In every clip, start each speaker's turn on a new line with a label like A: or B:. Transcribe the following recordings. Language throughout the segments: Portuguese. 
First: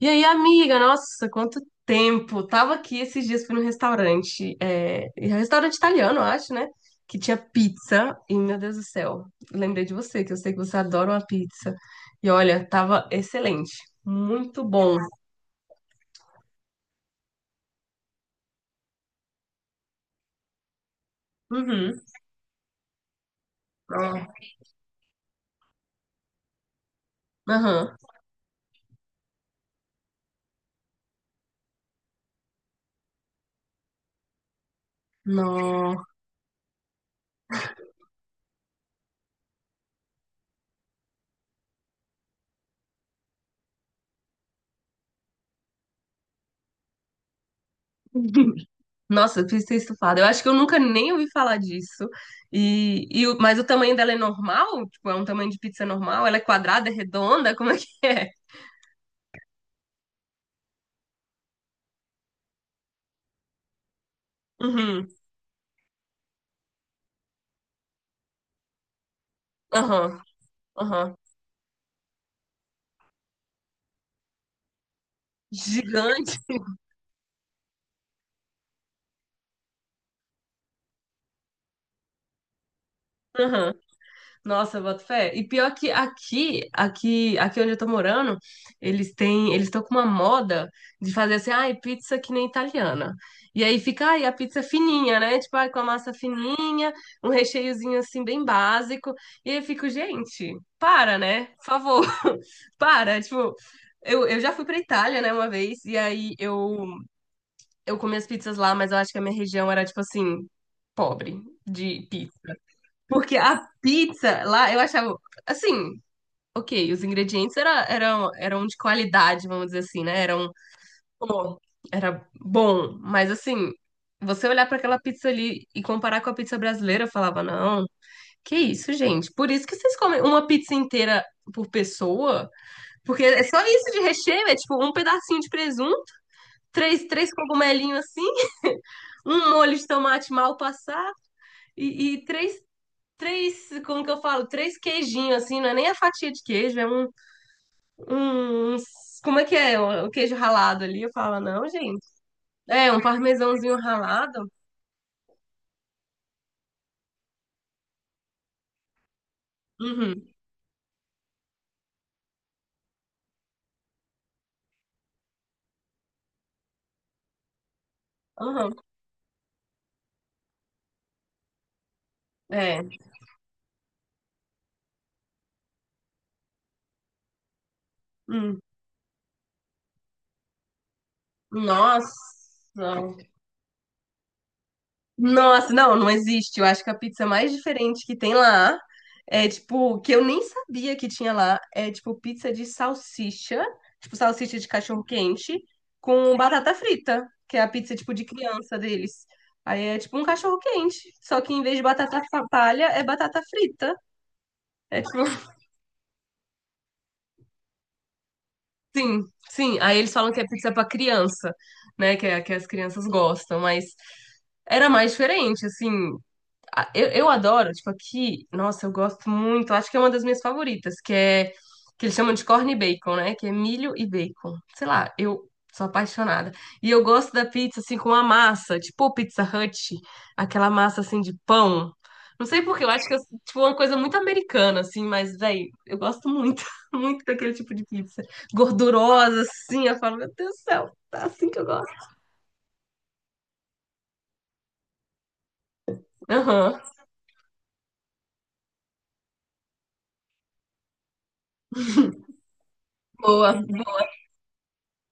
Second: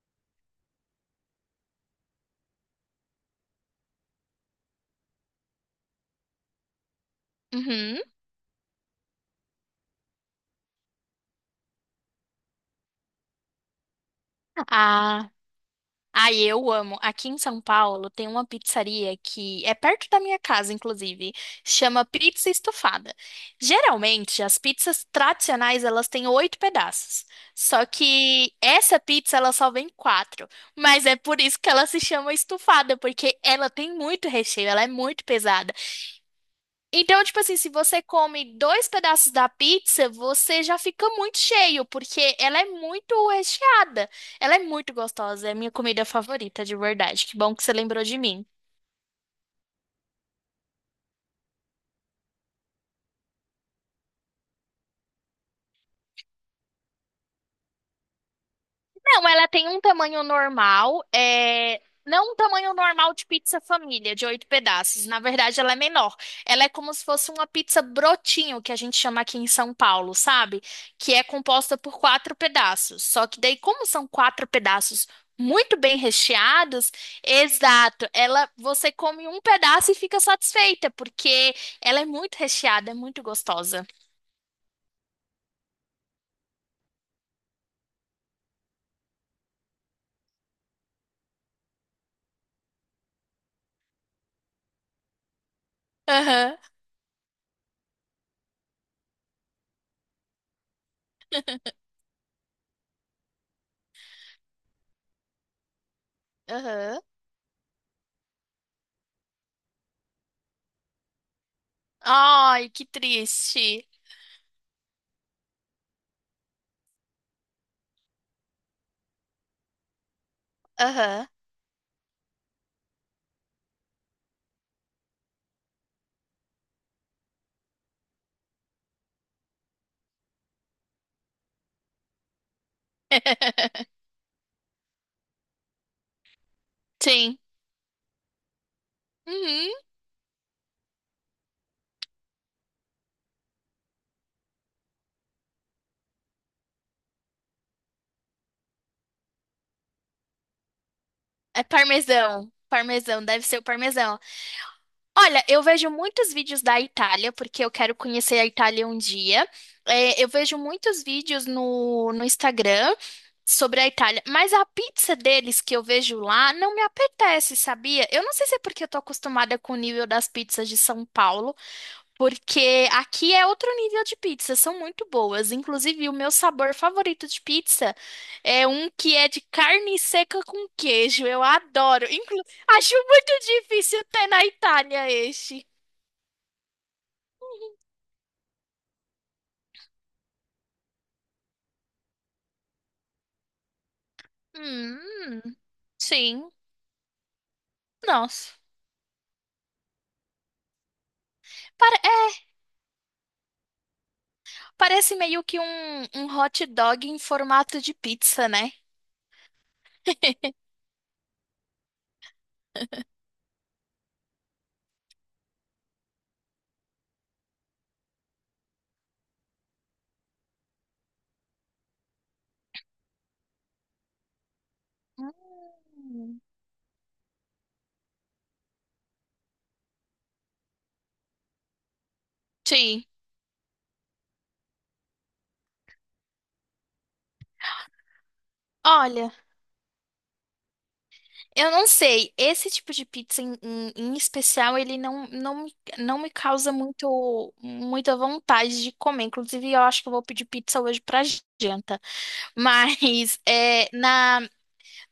A: E aí, amiga, nossa, quanto tempo! Tava aqui esses dias, fui num restaurante, é um restaurante italiano, eu acho, né? Que tinha
B: Uhum.
A: pizza, e meu Deus do céu, lembrei de você, que eu sei que você adora uma pizza. E olha, tava excelente, muito bom.
B: Ah, ai, eu amo. Aqui em São Paulo tem uma pizzaria que é perto da minha casa, inclusive.
A: Uhum.
B: Chama Pizza Estofada.
A: Ó,
B: Geralmente, as pizzas tradicionais, elas têm oito pedaços. Só
A: aham.
B: que essa pizza, ela só vem quatro. Mas é por isso que ela se chama estufada, porque ela tem muito recheio, ela é muito pesada.
A: Nó.
B: Então, tipo assim, se você come dois pedaços da pizza, você já fica muito cheio, porque ela é muito recheada. Ela é muito gostosa, é a minha comida favorita, de verdade. Que bom que você lembrou de mim.
A: Nossa, eu pizza estufada. Eu acho que eu nunca nem ouvi falar disso. Mas o tamanho dela é normal? Tipo, é um tamanho de pizza normal? Ela é quadrada, é redonda? Como é que é?
B: Não, ela tem um tamanho normal, é... não um tamanho normal de pizza família, de oito pedaços.
A: Uhum.
B: Na verdade, ela é menor. Ela é como se fosse uma pizza brotinho, que a gente chama aqui em São Paulo,
A: Aham.
B: sabe? Que
A: Aham.
B: é composta por quatro pedaços. Só que daí, como são quatro pedaços muito bem
A: Gigante.
B: recheados, exato, ela você come um pedaço e fica satisfeita, porque ela é muito recheada, é muito
A: Aham.
B: gostosa.
A: Nossa, boto fé. E pior que aqui onde eu tô morando, eles têm, eles estão com uma moda de fazer assim, ai, pizza que nem italiana. E aí fica, ai, a pizza fininha, né? Tipo, ai, com a massa
B: Aham,
A: fininha, um recheiozinho assim bem básico. E aí eu fico, gente, para, né? Por favor, para. Tipo, eu já fui pra Itália, né, uma vez, e aí
B: aham.
A: eu comi as pizzas lá, mas eu acho que a minha região era, tipo assim, pobre de pizza.
B: Ai, que
A: Porque a
B: triste.
A: pizza lá, eu achava, assim, ok, os ingredientes eram de qualidade, vamos dizer assim, né? Eram,
B: Aham.
A: pô, era bom, mas assim, você olhar para aquela pizza ali e comparar com a pizza brasileira, eu falava, não, que isso, gente? Por isso que vocês comem uma pizza inteira por pessoa? Porque é só isso de recheio, é tipo um pedacinho de presunto, três
B: Sim.
A: cogumelinhos assim, um
B: Uhum.
A: molho de tomate mal passado e como que eu falo? Três queijinhos, assim, não é nem a fatia de queijo, um, um- como é que é? O queijo ralado ali. Eu falo,
B: É
A: não, gente.
B: parmesão.
A: É, um
B: Parmesão, deve ser o
A: parmesãozinho
B: parmesão.
A: ralado.
B: Olha, eu vejo muitos vídeos da Itália, porque eu quero conhecer a Itália um dia. É,
A: Uhum,
B: eu vejo muitos vídeos no Instagram sobre a Itália, mas a pizza deles que eu vejo lá não me apetece, sabia? Eu não sei se é
A: uhum.
B: porque eu tô acostumada com o nível das pizzas de São Paulo.
A: É.
B: Porque aqui é outro nível de pizza, são muito boas. Inclusive, o meu sabor favorito de pizza
A: Hum.
B: é um que é de carne seca com queijo. Eu adoro. Inclu
A: Nossa.
B: acho muito difícil ter na Itália este.
A: Nossa, não, não existe. Eu acho que a pizza mais diferente que tem lá é tipo, que eu nem sabia que tinha lá, é tipo pizza de salsicha, tipo salsicha de
B: Hum,
A: cachorro-quente com
B: sim.
A: batata frita, que é a pizza tipo de
B: Nossa.
A: criança deles. Aí é tipo um cachorro-quente, só que em vez de
B: É,
A: palha é batata frita. É
B: parece
A: tipo,
B: meio que um hot dog em formato de pizza, né?
A: sim, sim. Aí eles falam que é pizza pra criança, né, que é, que as crianças gostam, mas era mais diferente, assim. Ah, eu adoro, tipo, aqui, nossa, eu gosto muito, acho que é uma das minhas favoritas, que é, que eles chamam de corn e bacon, né? Que é milho e bacon. Sei lá, eu sou
B: Hum.
A: apaixonada. E eu gosto da pizza, assim, com a massa, tipo Pizza Hut, aquela massa, assim, de pão. Não sei por quê, eu
B: Sim.
A: acho que é, tipo, é uma coisa muito americana, assim, mas, velho, eu gosto muito, muito daquele tipo de pizza.
B: Olha.
A: Gordurosa, assim, eu falo, meu Deus do céu, tá assim que eu
B: Eu não
A: gosto.
B: sei, esse tipo de pizza em especial, ele não, não, não me causa
A: Aham,
B: muito, muita vontade de comer. Inclusive, eu acho que eu vou pedir pizza hoje pra janta. Mas é,
A: boa.
B: na,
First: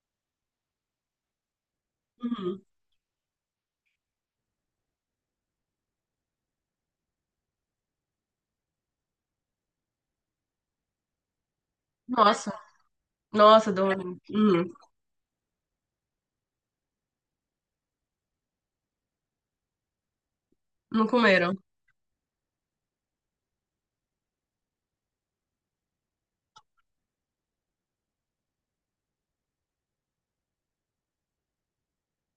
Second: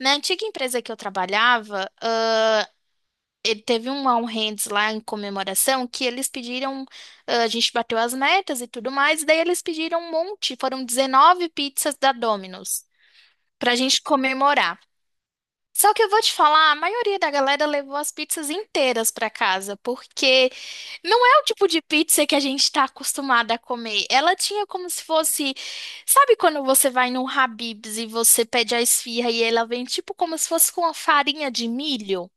B: na antiga empresa que eu trabalhava,
A: Uhum.
B: ele teve um All Hands lá em comemoração que eles pediram, ah, a gente bateu as metas e tudo mais, e daí eles pediram um monte, foram 19 pizzas da
A: Nossa,
B: Domino's
A: nossa,
B: pra
A: Dona.
B: gente comemorar. Só que eu vou te falar, a maioria da galera levou as pizzas inteiras pra casa, porque
A: Não
B: não é o
A: comeram.
B: tipo de pizza que a gente tá acostumada a comer. Ela tinha como se fosse, sabe quando você vai num Habib's e você pede a esfirra e ela vem tipo como se fosse com uma farinha de milho?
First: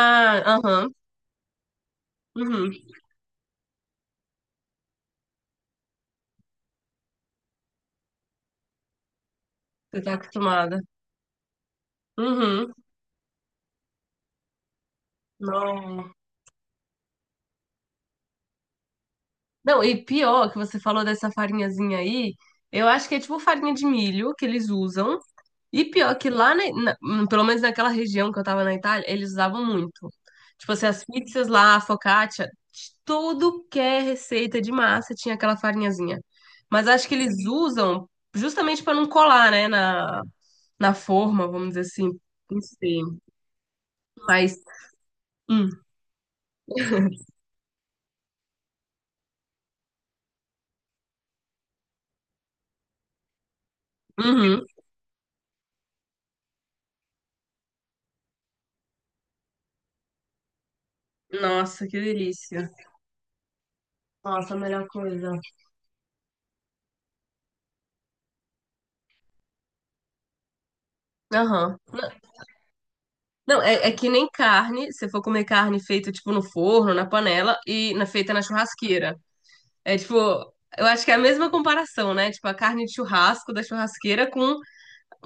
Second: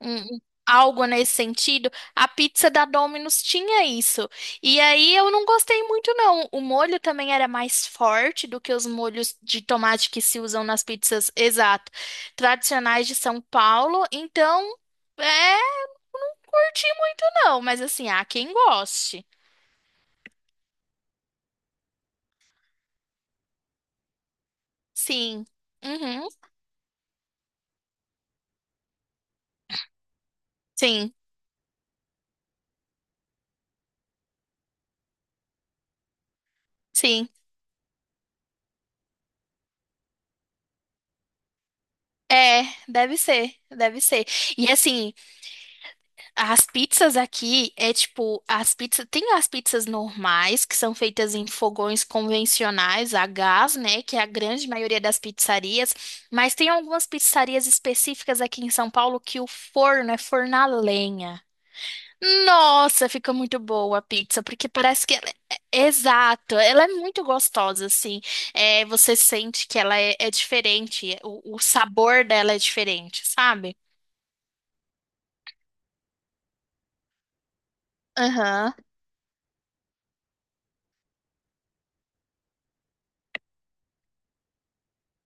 B: um-
A: aham.
B: algo nesse sentido. A pizza
A: Uhum.
B: da Domino's tinha isso. E aí eu não gostei muito, não. O molho também era mais forte do que os molhos de
A: Você
B: tomate
A: tá
B: que se usam
A: acostumada.
B: nas pizzas, exato,
A: Uhum.
B: tradicionais de São Paulo. Então, é,
A: Não.
B: não curti muito, não. Mas assim, há quem goste.
A: Não, e pior que você falou dessa farinhazinha aí, eu acho que é tipo farinha de milho que eles usam.
B: Sim.
A: E pior
B: Uhum.
A: que lá, pelo menos naquela região que eu tava na Itália, eles usavam muito. Tipo assim, as
B: Sim,
A: pizzas lá, a focaccia, tudo que é receita de massa tinha aquela farinhazinha. Mas acho que
B: sim.
A: eles usam justamente pra não colar, né, na, na forma, vamos dizer assim. Não
B: É,
A: sei.
B: deve ser, deve ser.
A: Mas.
B: E assim,
A: hum.
B: as pizzas aqui é tipo, as pizzas, tem as pizzas normais, que são feitas em fogões convencionais a gás, né, que é a
A: Uhum.
B: grande maioria das pizzarias, mas tem algumas pizzarias específicas aqui em São Paulo que o forno é forno a lenha.
A: Nossa, que delícia.
B: Nossa, fica muito boa a pizza,
A: Nossa, a
B: porque
A: melhor
B: parece que ela
A: coisa.
B: exato, ela é muito gostosa, assim. É, você sente que ela é, é diferente, o
A: Aham. N-
B: sabor dela é diferente,
A: Não,
B: sabe?
A: é que nem carne, se for comer carne feita, tipo, no forno, na panela e na, feita na
B: Aham,
A: churrasqueira. É, tipo, eu acho que é a mesma comparação, né? Tipo, a carne de churrasco da churrasqueira com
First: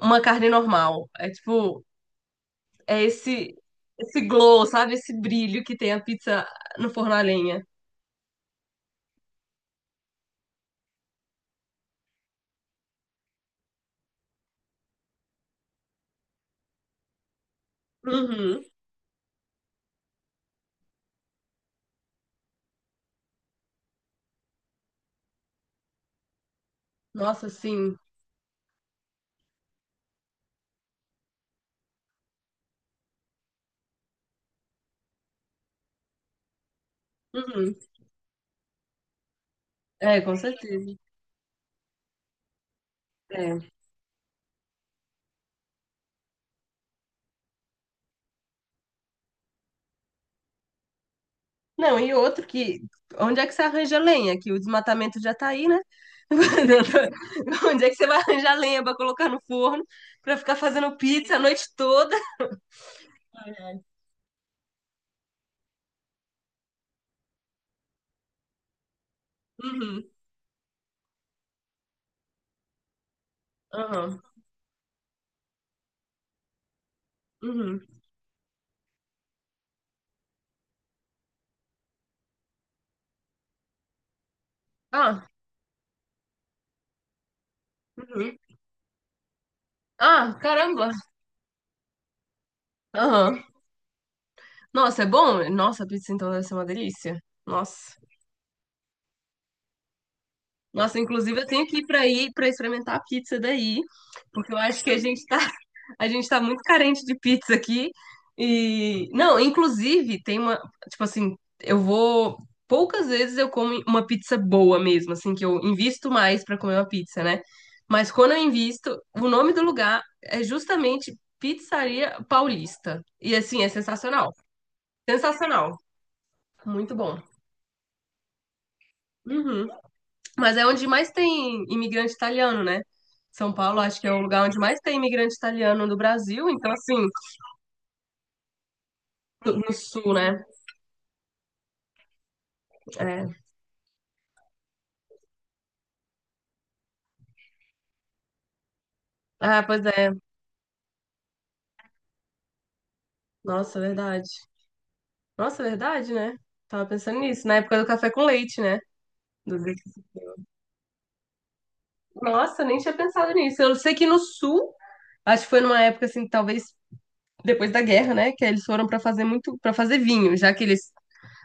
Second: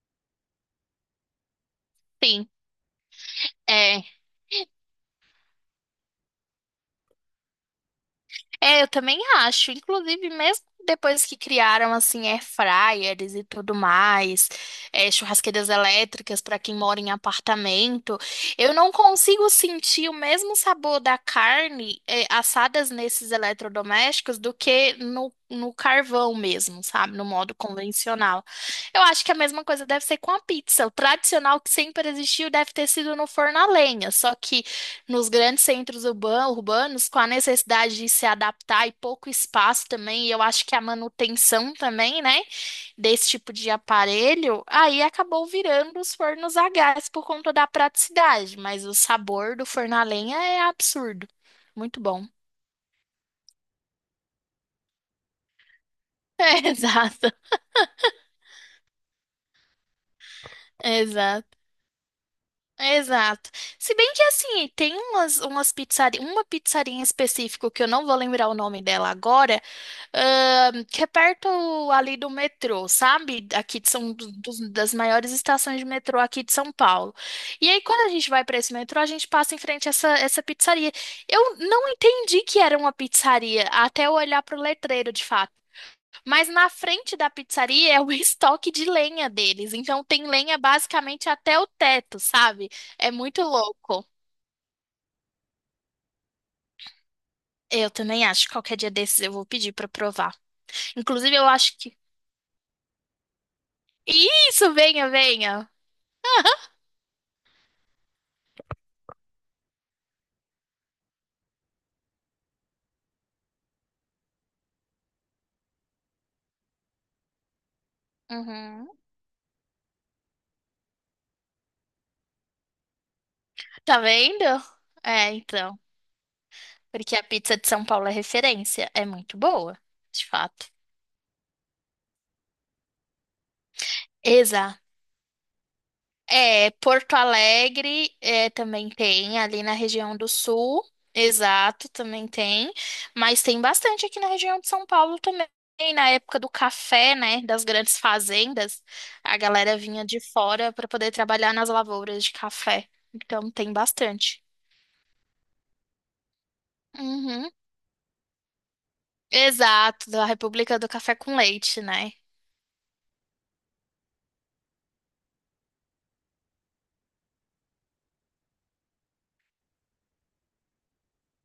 A: uma carne normal. É, tipo,
B: sim.
A: é esse,
B: É.
A: esse glow, sabe? Esse brilho que tem a pizza no forno a lenha.
B: É, eu também acho. Inclusive, mesmo depois que criaram assim air fryers e tudo mais, é, churrasqueiras elétricas para quem mora em apartamento,
A: Uhum.
B: eu não consigo sentir o mesmo sabor da carne é, assadas nesses eletrodomésticos do que no carvão mesmo, sabe? No
A: Nossa,
B: modo
A: sim.
B: convencional. Eu acho que a mesma coisa deve ser com a pizza. O tradicional que sempre existiu deve ter sido no forno a lenha, só que nos grandes centros urbanos, com a
A: Uhum.
B: necessidade de se adaptar e pouco espaço
A: É,
B: também, e
A: com
B: eu acho que a
A: certeza.
B: manutenção também, né, desse tipo
A: É.
B: de aparelho, aí acabou virando os fornos a gás por conta da praticidade, mas o sabor do forno a lenha é absurdo.
A: Não,
B: Muito
A: e
B: bom.
A: outro que. Onde é que você arranja lenha? Que o desmatamento já tá aí, né?
B: É, exato,
A: Onde é que você vai arranjar lenha pra colocar no forno, pra ficar fazendo pizza a
B: exato.
A: noite toda?
B: Exato. Se bem que assim, tem umas, uma pizzaria em específico que eu não vou lembrar o nome dela agora,
A: Uhum,
B: que é perto ali do metrô, sabe? Aqui de
A: aham,
B: das maiores estações de metrô aqui de São Paulo. E aí,
A: uhum.
B: quando a gente vai para esse metrô, a gente passa em frente a essa pizzaria. Eu não entendi que era uma pizzaria até eu olhar para o letreiro de
A: Ah,
B: fato. Mas na frente da pizzaria é o
A: uhum.
B: estoque de lenha deles. Então tem
A: Ah,
B: lenha
A: caramba!
B: basicamente até o teto, sabe? É muito
A: Aham.
B: louco.
A: Nossa, é bom? Nossa, a pizza então deve ser uma delícia.
B: Eu
A: Nossa.
B: também acho que qualquer dia desses eu vou pedir pra provar.
A: Nossa,
B: Inclusive,
A: inclusive
B: eu
A: eu tenho
B: acho
A: que ir
B: que.
A: pra aí pra experimentar a pizza daí, porque eu
B: Isso,
A: acho que
B: venha, venha.
A: a gente tá muito carente de pizza aqui. E não, inclusive tem uma, tipo assim, eu vou poucas vezes eu como uma pizza boa mesmo, assim que eu invisto mais pra comer uma pizza, né? Mas quando eu
B: Uhum.
A: invisto, o nome do lugar é justamente Pizzaria Paulista. E assim, é
B: Tá
A: sensacional.
B: vendo? É,
A: Sensacional.
B: então.
A: Muito
B: Porque
A: bom.
B: a pizza de São Paulo é referência. É muito
A: Uhum.
B: boa, de
A: Mas é
B: fato.
A: onde mais tem imigrante italiano, né? São Paulo, acho que é o lugar onde mais
B: Exa.
A: tem imigrante italiano no Brasil,
B: É,
A: então assim,
B: Porto Alegre é, também tem, ali
A: no
B: na
A: sul,
B: região do
A: né?
B: Sul, exato, também tem,
A: É.
B: mas tem bastante aqui na região de São Paulo também, na época do café, né, das grandes fazendas, a
A: Ah,
B: galera
A: pois
B: vinha
A: é.
B: de fora para poder trabalhar nas lavouras de café, então tem
A: Nossa, verdade.
B: bastante.
A: Nossa, verdade, né? Tava pensando nisso,
B: Uhum.
A: na época do café com leite, né? Do-
B: Exato, da República do Café com Leite, né?
A: Nossa, nem tinha pensado nisso. Eu sei que no sul, acho que foi numa época assim, talvez depois da guerra, né, que eles foram pra fazer muito, para fazer vinho, já que eles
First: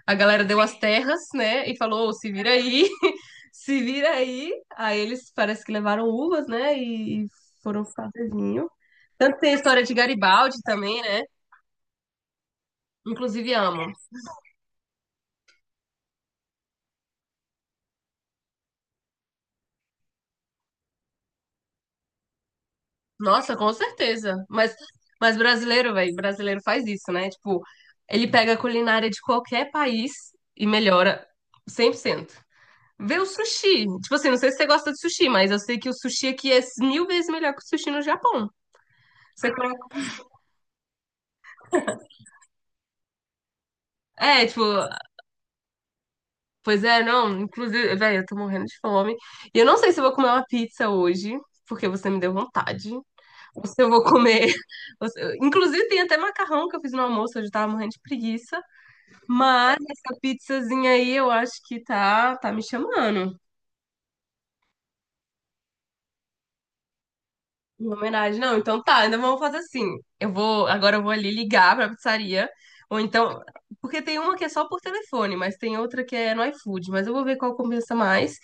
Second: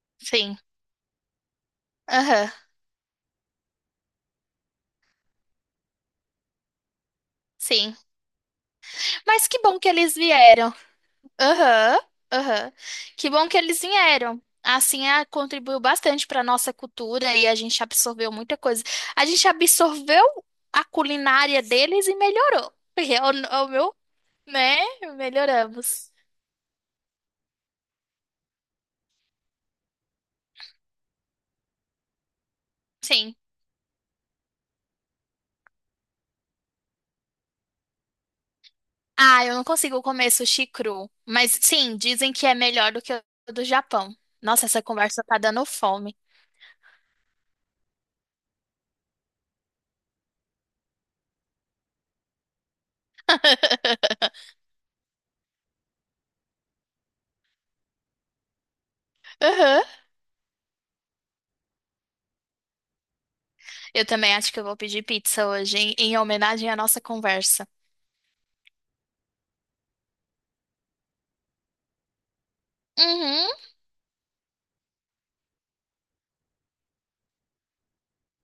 A: a galera
B: Sim,
A: deu as terras, né, e falou, "Ô, se
B: aham,
A: vira aí, se vira aí." Aí eles parece que levaram uvas, né, e foram
B: sim.
A: fazer vinho. Tanto que
B: Mas
A: tem a
B: que bom
A: história
B: que
A: de
B: eles
A: Garibaldi
B: vieram.
A: também, né?
B: Aham, aham. Que bom
A: Inclusive
B: que eles
A: amo.
B: vieram. Assim, ah, contribuiu bastante para nossa cultura e a gente absorveu muita coisa. A gente absorveu a culinária deles e melhorou. Porque é o,
A: Nossa,
B: é o
A: com
B: meu,
A: certeza.
B: né?
A: Mas brasileiro,
B: Melhoramos.
A: velho, brasileiro faz isso, né? Tipo, ele pega a culinária de qualquer país e melhora 100%. Vê o
B: Sim.
A: sushi. Tipo assim, não sei se você gosta de sushi, mas eu sei que o sushi aqui é 1.000 vezes melhor que o sushi no Japão.
B: Ah,
A: Você
B: eu não
A: coloca...
B: consigo comer sushi cru. Mas sim, dizem que é melhor do que o do Japão.
A: É, tipo,
B: Nossa, essa conversa tá dando fome.
A: pois é, não, inclusive, velho, eu tô morrendo de fome. E eu não sei se eu vou comer uma pizza hoje, porque você me deu vontade. Ou se eu vou comer. ou se- Inclusive, tem até macarrão que eu fiz no almoço, eu já tava morrendo de preguiça. Mas
B: Aham.
A: essa pizzazinha aí eu acho que tá, tá me chamando.
B: Eu também acho que eu vou pedir pizza hoje, em homenagem à nossa conversa.
A: Em homenagem, não. Então tá, ainda vamos fazer assim. Eu vou, agora eu vou ali ligar pra pizzaria. Ou então,
B: Uhum.
A: porque tem uma que é só por telefone, mas tem outra que é no iFood. Mas eu vou ver qual compensa mais.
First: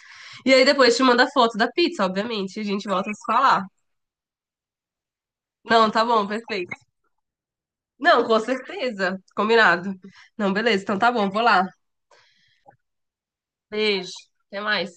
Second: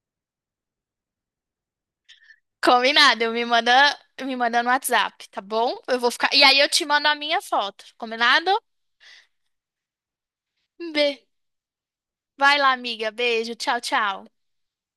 A: E aí depois te manda a foto da pizza, obviamente. E A gente volta a
B: Combinado,
A: se
B: eu
A: falar.
B: me manda no WhatsApp, tá bom?
A: Não,
B: Eu
A: tá
B: vou
A: bom,
B: ficar. E aí eu
A: perfeito.
B: te mando a minha foto,
A: Não, com
B: combinado?
A: certeza. Combinado. Não, beleza. Então tá
B: Be...
A: bom, vou lá.
B: Vai lá, amiga. Beijo, tchau,
A: Beijo.
B: tchau.
A: Até mais.